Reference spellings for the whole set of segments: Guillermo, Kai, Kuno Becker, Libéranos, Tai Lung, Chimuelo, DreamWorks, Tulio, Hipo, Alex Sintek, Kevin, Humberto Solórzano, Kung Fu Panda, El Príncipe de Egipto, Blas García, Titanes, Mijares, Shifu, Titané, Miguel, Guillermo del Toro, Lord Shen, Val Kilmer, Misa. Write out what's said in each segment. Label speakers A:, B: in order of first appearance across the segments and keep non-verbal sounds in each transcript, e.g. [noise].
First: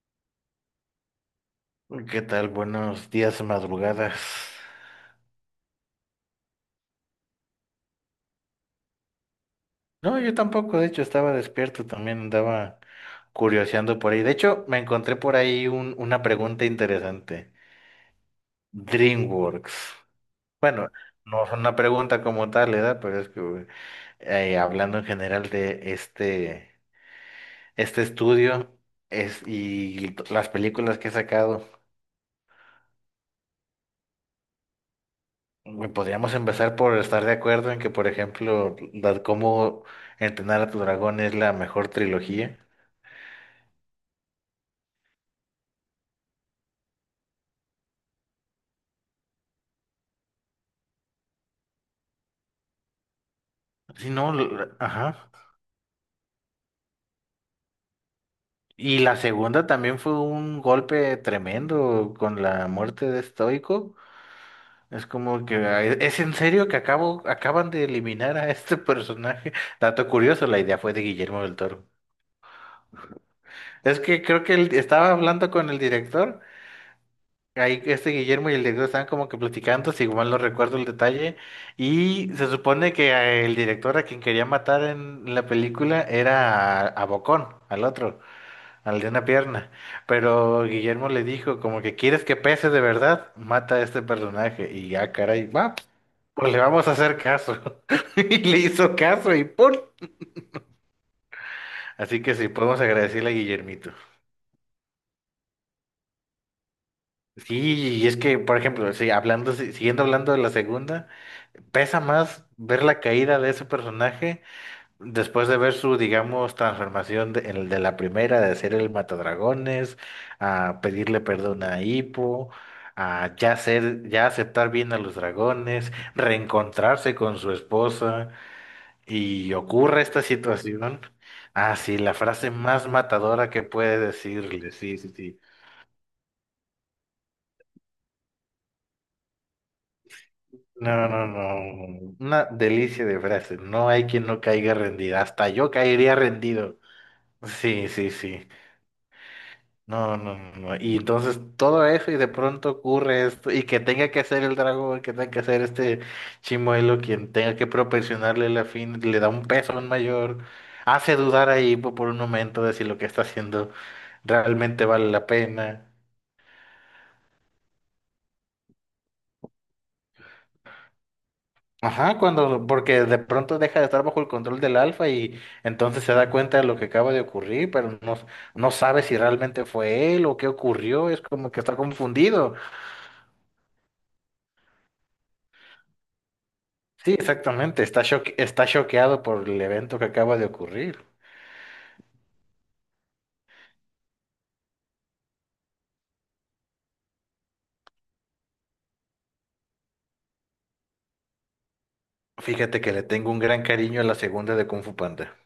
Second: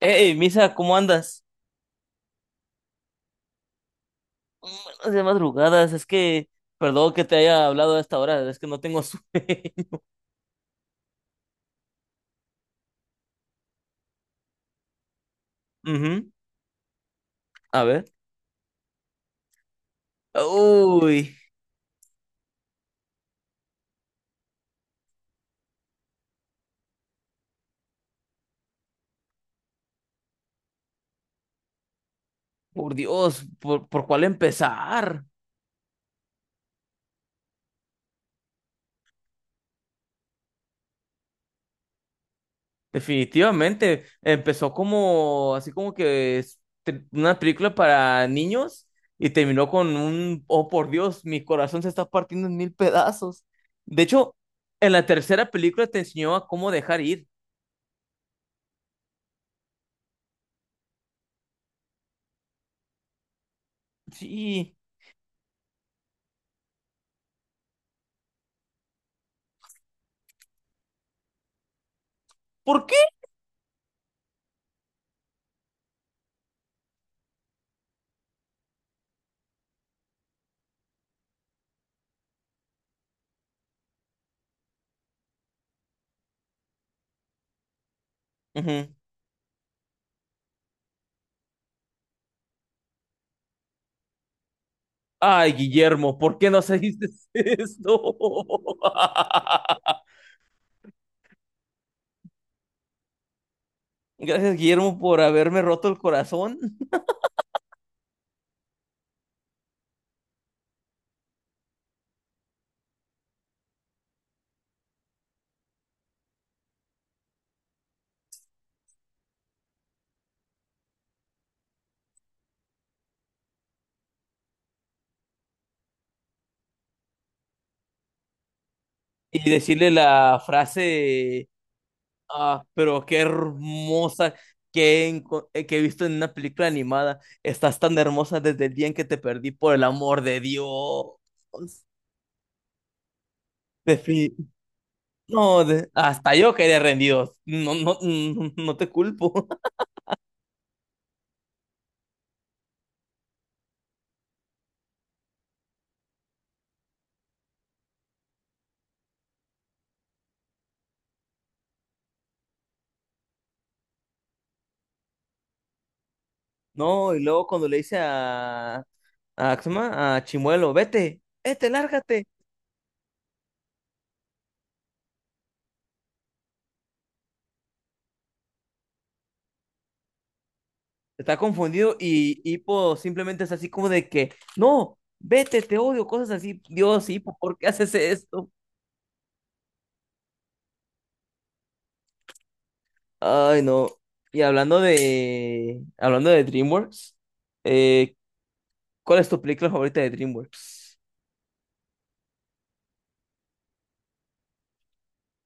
A: Hey, Misa, ¿cómo andas?
B: ¿Qué tal? Buenos días, madrugadas.
A: De madrugadas, es que, perdón que te haya hablado a esta hora, es que no tengo sueño. [laughs]
B: No, yo tampoco, de hecho, estaba despierto, también andaba curioseando por ahí. De hecho, me encontré por ahí una
A: Ujú.
B: pregunta interesante.
A: A ver.
B: DreamWorks. Bueno,
A: Uy,
B: no es una pregunta como tal, ¿verdad? Pero es que hablando en general de este, este estudio es, y las películas que he sacado,
A: por Dios, ¿por cuál empezar?
B: güey, podríamos empezar por estar de acuerdo en que, por ejemplo, cómo entrenar a tu dragón es la mejor trilogía.
A: Definitivamente, empezó como, así como que una película para niños y terminó con un, oh por Dios, mi corazón se está partiendo en mil pedazos. De
B: Sí, no,
A: hecho, en la
B: ajá.
A: tercera película te enseñó a cómo dejar ir.
B: Y la segunda también fue un golpe tremendo con la muerte de Stoico.
A: Sí,
B: Es como que ah, es en serio que acaban de eliminar a este personaje. [laughs] Dato curioso, la idea fue de Guillermo del Toro.
A: ¿por qué?
B: Es que creo que él estaba hablando con el director. Ahí este Guillermo y el director estaban como que platicando, si igual no recuerdo el detalle. Y se supone que el director a quien quería matar en la película era a Bocón, al otro.
A: Ujú.
B: Al de una pierna. Pero Guillermo le dijo, como que quieres que pese de verdad, mata a este personaje. Y ya, caray,
A: Ay,
B: va,
A: Guillermo, ¿por qué
B: pues le
A: nos
B: vamos a
A: hiciste
B: hacer caso. [laughs]
A: esto?
B: Y le hizo
A: [laughs]
B: caso y ¡pum! Así que sí, podemos agradecerle a Guillermito.
A: Gracias, Guillermo, por haberme roto el corazón
B: Sí, y es que, por ejemplo, sí, hablando, si- siguiendo hablando de la segunda, pesa más ver la caída de ese personaje después de ver su, digamos, transformación de, el de la primera, de ser el matadragones, a pedirle perdón a Hippo, a ya ser, ya aceptar bien a los dragones, reencontrarse con su esposa,
A: y
B: y
A: decirle
B: ocurre esta
A: la
B: situación.
A: frase,
B: Ah, sí, la frase
A: ah,
B: más
A: pero qué
B: matadora que puede
A: hermosa
B: decirle, sí, sí, sí.
A: que he visto en una película animada. Estás tan hermosa desde el día en que te perdí, por el amor de
B: No,
A: Dios.
B: no, no, no, una delicia de frase, no hay quien
A: Defi-
B: no caiga rendida, hasta
A: no,
B: yo caería
A: hasta yo quedé
B: rendido.
A: rendido. No,
B: Sí,
A: no,
B: sí, sí.
A: no, no te culpo. [laughs]
B: No, no, no, no. Y entonces todo eso y de pronto ocurre esto y que tenga que hacer el dragón, que tenga que hacer este chimuelo, quien tenga que proporcionarle la fin, le da un peso mayor, hace dudar ahí por un momento de si lo que está haciendo realmente vale la pena.
A: No, y luego cuando le hice a ¿cómo se llama? A Chimuelo, vete, vete,
B: Ajá,
A: lárgate.
B: cuando, porque de pronto deja de estar bajo el control del alfa y entonces se da cuenta de lo que acaba de ocurrir, pero no, no sabe si realmente fue él o qué ocurrió, es
A: Está
B: como que está
A: confundido y
B: confundido.
A: Hipo simplemente es así como de que, no, vete, te odio, cosas así. Dios,
B: Sí,
A: Hipo, ¿por qué
B: exactamente.
A: haces esto?
B: Está choqueado por el evento que acaba de ocurrir.
A: Ay, no. Y hablando de DreamWorks, eh, ¿cuál es tu película favorita de DreamWorks?
B: Fíjate que le tengo un gran cariño a la segunda de Kung Fu Panda.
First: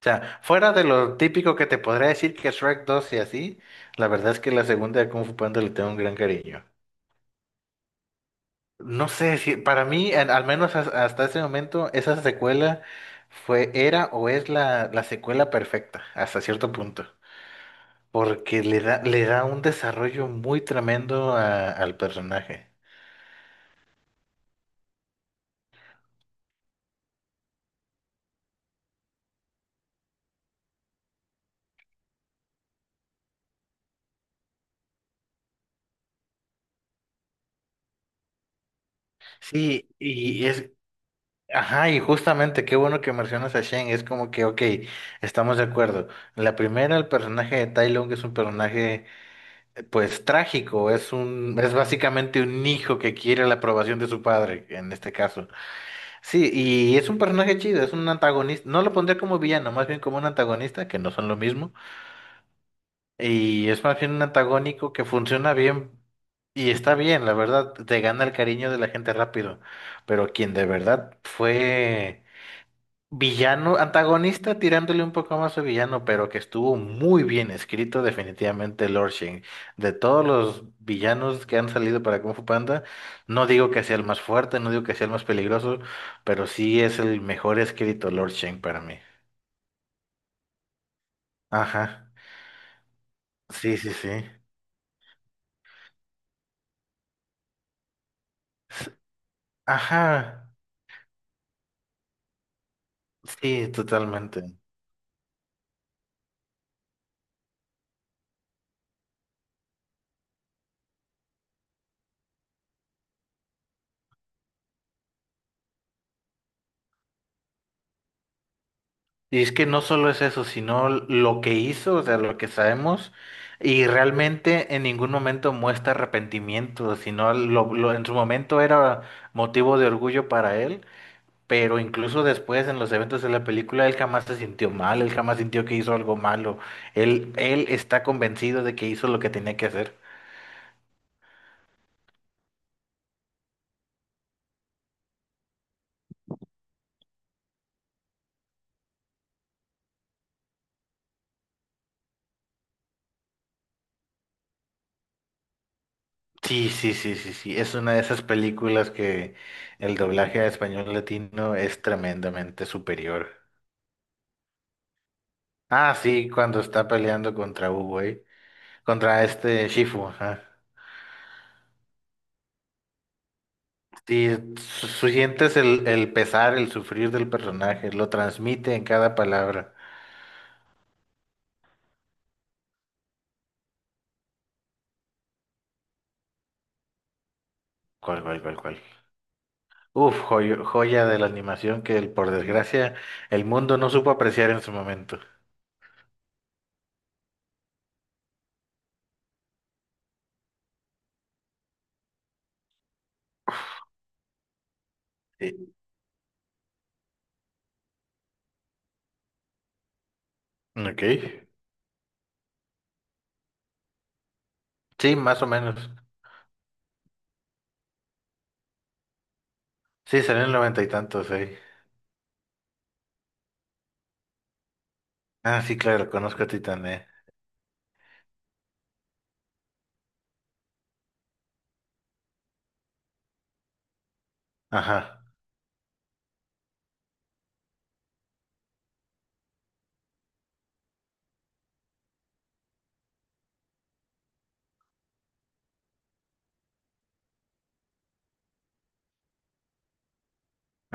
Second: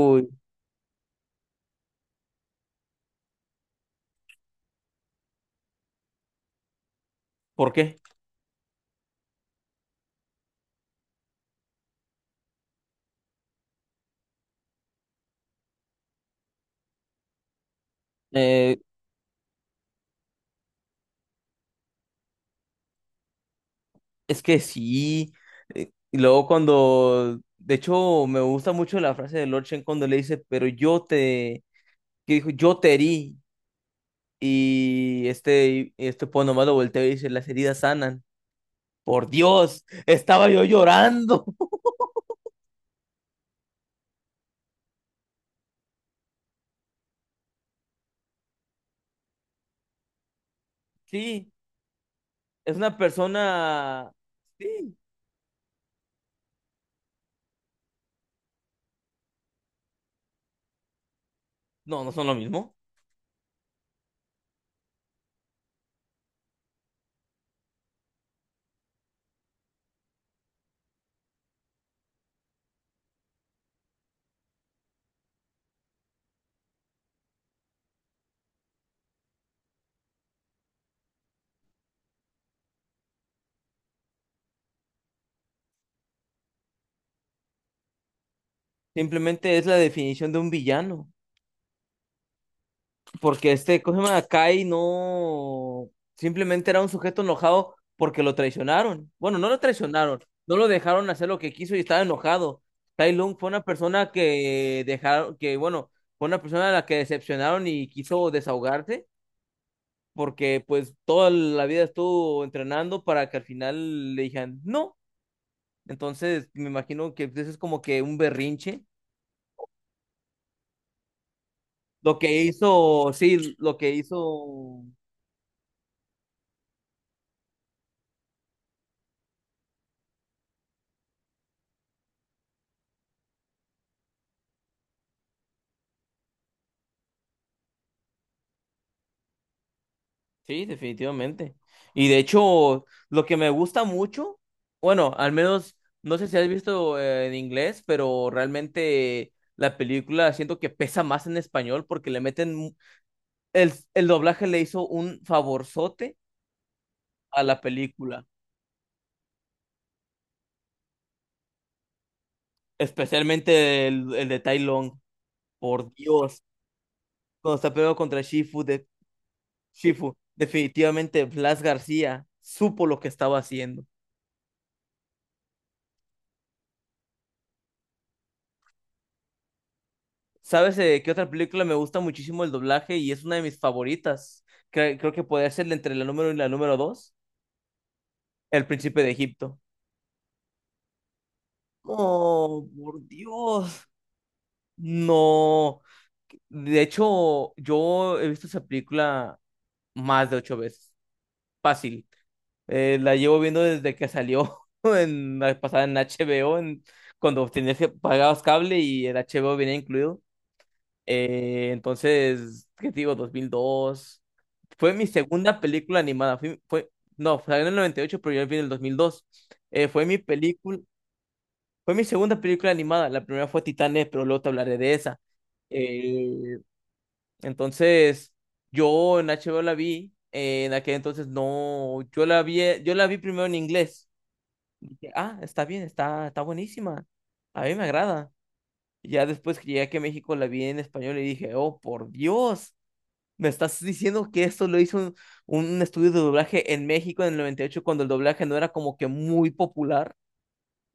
B: O sea, fuera de lo típico que te podría decir que Shrek 2 y así, la verdad es que la segunda de Kung Fu Panda le tengo un gran cariño.
A: ¿por qué?
B: No sé si para mí, al hasta ese momento, esa secuela fue, era o es la secuela perfecta, hasta cierto punto. Porque
A: Eh,
B: le da un desarrollo muy tremendo al personaje.
A: es que sí. Y luego cuando, de hecho, me gusta mucho la frase de Lord Shen cuando le dice, pero que dijo, yo te herí. Y este po nomás lo volteo y dice, las heridas sanan. Por Dios,
B: Sí, y
A: estaba yo
B: es,
A: llorando. [laughs]
B: ajá, y justamente qué bueno que mencionas a Shen, es como que, ok, estamos de acuerdo. La primera, el personaje de Tai Lung es un personaje, pues, trágico, es
A: Sí,
B: un, es básicamente un
A: es una
B: hijo que quiere la aprobación de
A: persona...
B: su padre, en
A: Sí,
B: este caso. Sí, y es un personaje chido, es un antagonista, no lo pondría como villano, más bien como un antagonista, que no son lo mismo,
A: no, no son lo mismo.
B: y es más bien un antagónico que funciona bien. Y está bien, la verdad, te gana el cariño de la gente rápido, pero quien de verdad fue villano, antagonista tirándole un poco más a villano, pero que estuvo muy bien escrito definitivamente Lord Shen. De todos los villanos que han salido para Kung Fu Panda, no digo que sea el más fuerte, no digo que sea el más peligroso, pero sí es el mejor escrito Lord Shen para mí.
A: Simplemente es la definición de un villano.
B: Ajá.
A: Porque
B: Sí,
A: este,
B: sí,
A: ¿cómo se
B: sí.
A: llama? Kai no... Simplemente era un sujeto enojado porque lo
B: S-
A: traicionaron. Bueno, no lo traicionaron,
B: Ajá.
A: no lo dejaron hacer lo que quiso y estaba enojado. Tai Lung fue una
B: Sí,
A: persona
B: totalmente.
A: que dejaron, que bueno, fue una persona a la que decepcionaron y quiso desahogarse porque pues toda la vida estuvo entrenando para que al final le dijeran no. Entonces, me imagino que eso es como que un berrinche.
B: Y es que no solo es eso, sino lo que hizo, o sea,
A: Lo
B: lo
A: que
B: que
A: hizo,
B: sabemos,
A: sí, lo
B: y
A: que
B: realmente
A: hizo,
B: en ningún momento muestra arrepentimiento, sino en su momento era motivo de orgullo para él, pero incluso después en los eventos de la película él jamás se sintió mal, él jamás sintió que hizo algo malo, él está convencido de que hizo lo que tenía que hacer.
A: sí, definitivamente. Y de hecho, lo que me gusta mucho, bueno, al menos, no sé si has visto en inglés, pero realmente la película siento que pesa más en español porque le meten, el doblaje le hizo un favorzote
B: Sí, sí, sí, sí,
A: a
B: sí,
A: la
B: es una de esas
A: película.
B: películas que el doblaje a español latino es tremendamente superior.
A: Especialmente el de Tai Long. Por
B: Ah, sí,
A: Dios.
B: cuando está peleando
A: Cuando
B: contra
A: está peleando
B: Hugo,
A: contra
B: ¿eh? Contra este Shifu,
A: Shifu,
B: ajá.
A: definitivamente Blas García supo lo que estaba haciendo.
B: Sí, sientes el pesar, el sufrir del personaje, lo transmite en cada palabra.
A: ¿Sabes qué otra película me gusta muchísimo el doblaje y es una de mis favoritas? Creo que podría ser entre la número y la número dos.
B: ¿Cuál, cuál, cuál,
A: El
B: cuál?
A: Príncipe de Egipto.
B: Uf, joya de la animación que, por
A: Oh,
B: desgracia,
A: por
B: el mundo
A: Dios.
B: no supo apreciar en su momento.
A: No. De hecho, yo he visto esa película más de ocho veces. Fácil. La llevo viendo desde que salió [laughs] en la
B: Sí.
A: pasada en HBO, cuando tenías que pagabas cable y el HBO venía incluido.
B: Ok.
A: Entonces, ¿qué te digo? 2002. Fue mi
B: Sí, más o
A: segunda
B: menos.
A: película animada. No, salió en el 98, pero yo vi en el 2002. Eh, fue mi
B: Sí, salió en el
A: película,
B: noventa y tantos, ¿eh?
A: fue mi segunda película animada. La primera fue Titanes, pero luego te hablaré de esa.
B: Ah, sí, claro, conozco a
A: Eh,
B: Titané.
A: entonces, yo en HBO la vi. En aquel entonces no, yo la vi primero en inglés. Dije,
B: Ajá.
A: ah, está bien, está buenísima. A mí me agrada. Y ya después que llegué aquí a México la vi en español y dije, oh, por Dios, me estás diciendo que esto lo hizo un estudio de doblaje en México en el 98 cuando el doblaje no era como que muy popular.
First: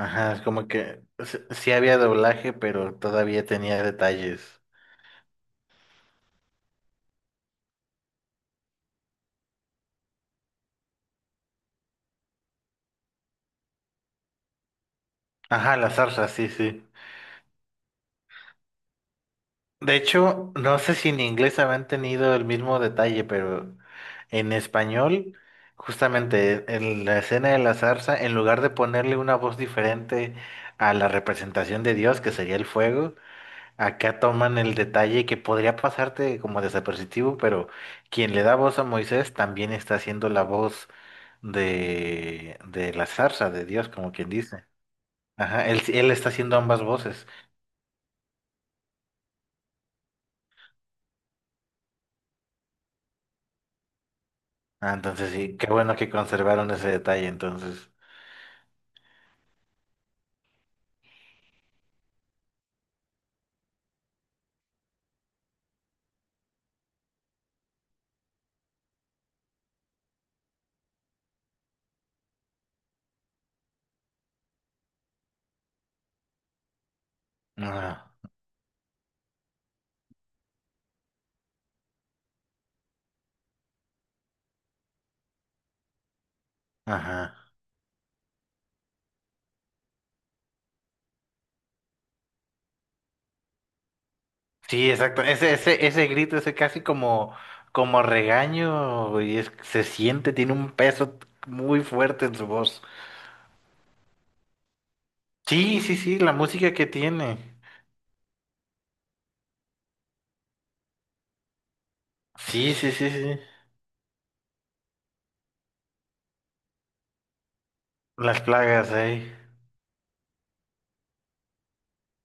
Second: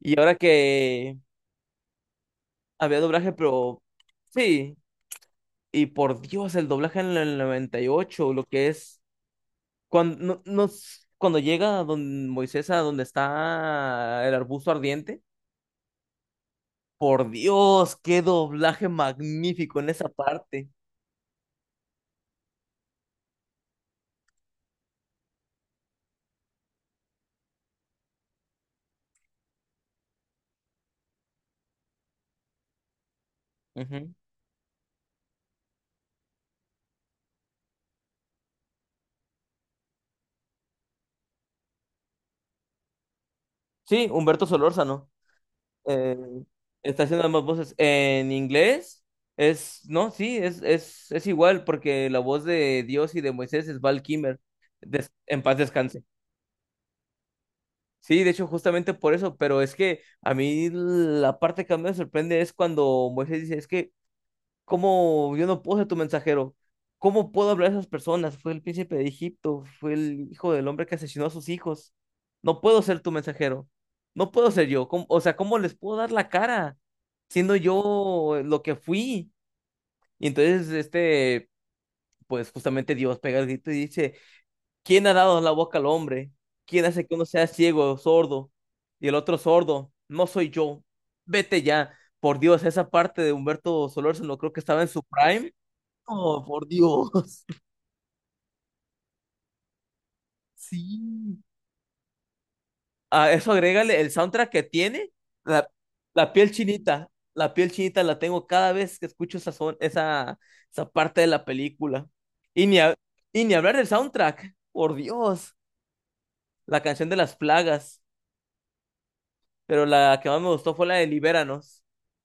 A: Y ahora
B: es como que
A: que
B: sí había doblaje, pero
A: había doblaje,
B: todavía
A: pero
B: tenía detalles.
A: sí, y por Dios, el doblaje en el 98, lo que es cuando, no, no- cuando llega a don Moisés a donde está el arbusto ardiente.
B: Ajá, la zarza, sí, sí.
A: Por Dios, qué doblaje magnífico en
B: De
A: esa
B: hecho,
A: parte.
B: no sé si en inglés habrán tenido el mismo detalle, pero en español, justamente en la escena de la zarza, en lugar de ponerle una voz diferente a la representación de Dios, que sería el fuego,
A: Ujú.
B: acá toman el detalle que podría pasarte como desapercibido, pero quien le da voz a Moisés también está haciendo la voz de la zarza, de Dios,
A: Sí,
B: como quien
A: Humberto
B: dice.
A: Solórzano.
B: Ajá, él
A: eh,
B: está haciendo ambas
A: Está haciendo
B: voces.
A: ambas voces. En inglés es, no, sí, es igual, porque la voz de Dios y de Moisés es Val Kilmer.
B: Ah, entonces
A: En
B: sí,
A: paz
B: qué bueno
A: descanse.
B: que conservaron ese detalle, entonces.
A: Sí, de hecho, justamente por eso, pero es que a mí la parte que más me sorprende es cuando Moisés dice, es que ¿cómo yo no puedo ser tu mensajero? ¿Cómo puedo hablar a esas personas? Fue el príncipe de Egipto, fue el hijo del hombre que asesinó a sus hijos. No puedo ser tu mensajero. No puedo ser yo. O sea, ¿cómo les puedo dar la cara siendo
B: Ajá,
A: yo lo que fui? Y entonces, pues justamente Dios pega el grito y dice, ¿quién ha dado la boca al hombre? ¿Quién hace que uno
B: ajá.
A: sea ciego, sordo? Y el otro sordo, no soy yo. Vete ya. Por Dios, esa parte de Humberto Solórzano creo que estaba en
B: Sí,
A: su
B: exacto. Ese,
A: prime.
B: ese, ese grito,
A: Oh,
B: ese
A: por
B: casi como,
A: Dios. [laughs]
B: como regaño, y es, se siente, tiene un peso
A: Sí.
B: muy fuerte en su voz.
A: A eso agrégale el soundtrack que tiene, la,
B: Sí, sí, sí,
A: la
B: la
A: piel
B: música que
A: chinita.
B: tiene.
A: La piel chinita la tengo cada vez que escucho esa parte de la película. Y
B: Sí,
A: ni,
B: sí,
A: ha-
B: sí, sí.
A: y ni hablar del soundtrack, por Dios. La canción de las plagas,
B: Las plagas ahí.
A: pero la que más me gustó fue la de Libéranos,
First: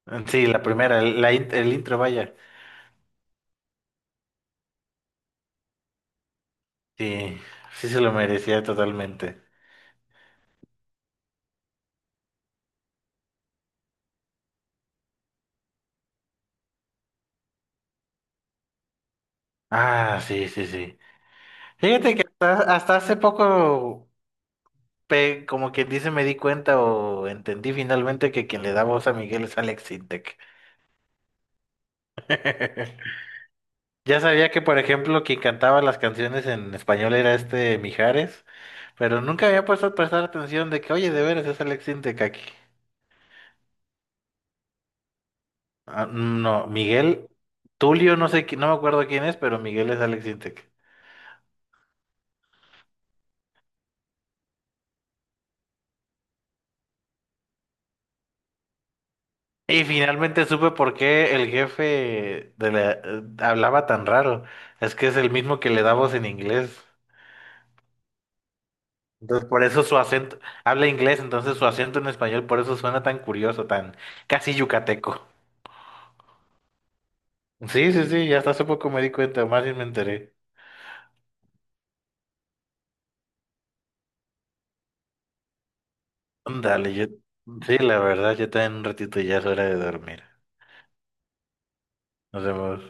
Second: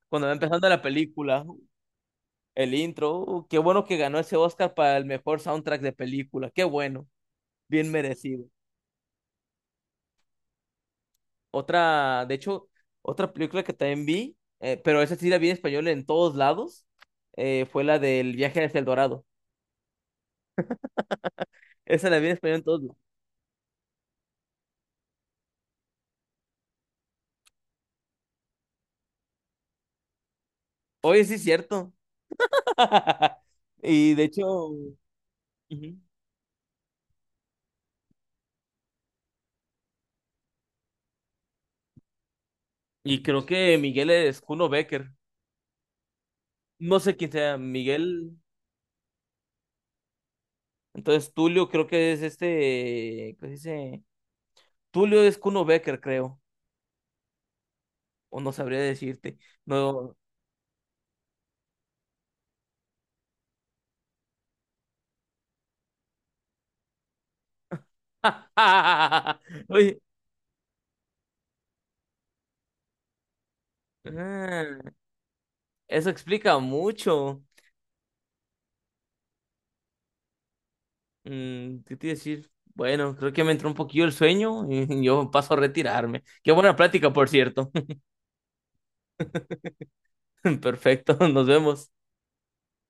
A: cuando va
B: Sí, la
A: empezando la
B: primera, el,
A: película,
B: el intro, vaya.
A: el intro. Qué bueno que ganó ese Oscar para el mejor soundtrack de película, qué bueno,
B: Sí, sí
A: bien
B: se lo
A: merecido.
B: merecía totalmente.
A: Otra, de hecho, otra película que también vi, pero esa sí la vi en español en todos lados, fue la del viaje hacia el Dorado.
B: Ah, sí, sí, sí.
A: Esa
B: Fíjate
A: la
B: que
A: vi en español en
B: hasta,
A: todos
B: hasta
A: lados.
B: hace poco como quien dice, me di cuenta o entendí finalmente que quien le da voz a Miguel es Alex Sintek.
A: Oye, sí es cierto.
B: [laughs]
A: [laughs] Y
B: Ya
A: de hecho,
B: sabía que, por
A: ujú,
B: ejemplo, quien cantaba las canciones en español era este Mijares, pero nunca había puesto a prestar atención de que, oye, de veras es Alex Sintek aquí.
A: y creo que Miguel es Kuno Becker.
B: Ah, no,
A: No sé
B: Miguel,
A: quién sea Miguel.
B: Tulio, no sé, no me acuerdo quién es, pero Miguel es Alex Sintek.
A: Entonces, Tulio creo que es este, ¿qué se dice? Tulio es Kuno Becker, creo. O no sabría decirte.
B: Y
A: No.
B: finalmente supe por qué el jefe de hablaba tan raro. Es que es el mismo que le da voz en inglés. Entonces, por
A: [laughs]
B: eso su
A: Oye,
B: acento, habla inglés, entonces su acento en español, por eso suena tan curioso, tan casi
A: ah,
B: yucateco.
A: eso explica mucho.
B: Sí, sí, sí, ya hasta hace poco me di cuenta, más bien me enteré.
A: ¿Qué te iba a decir? Bueno, creo que me entró un poquillo el sueño y [laughs] yo paso a retirarme. Qué buena
B: Dale, yo,
A: plática, por cierto.
B: sí, la verdad, yo también un ratito ya es hora de dormir.
A: [laughs] Perfecto, nos vemos.
B: Nos vemos.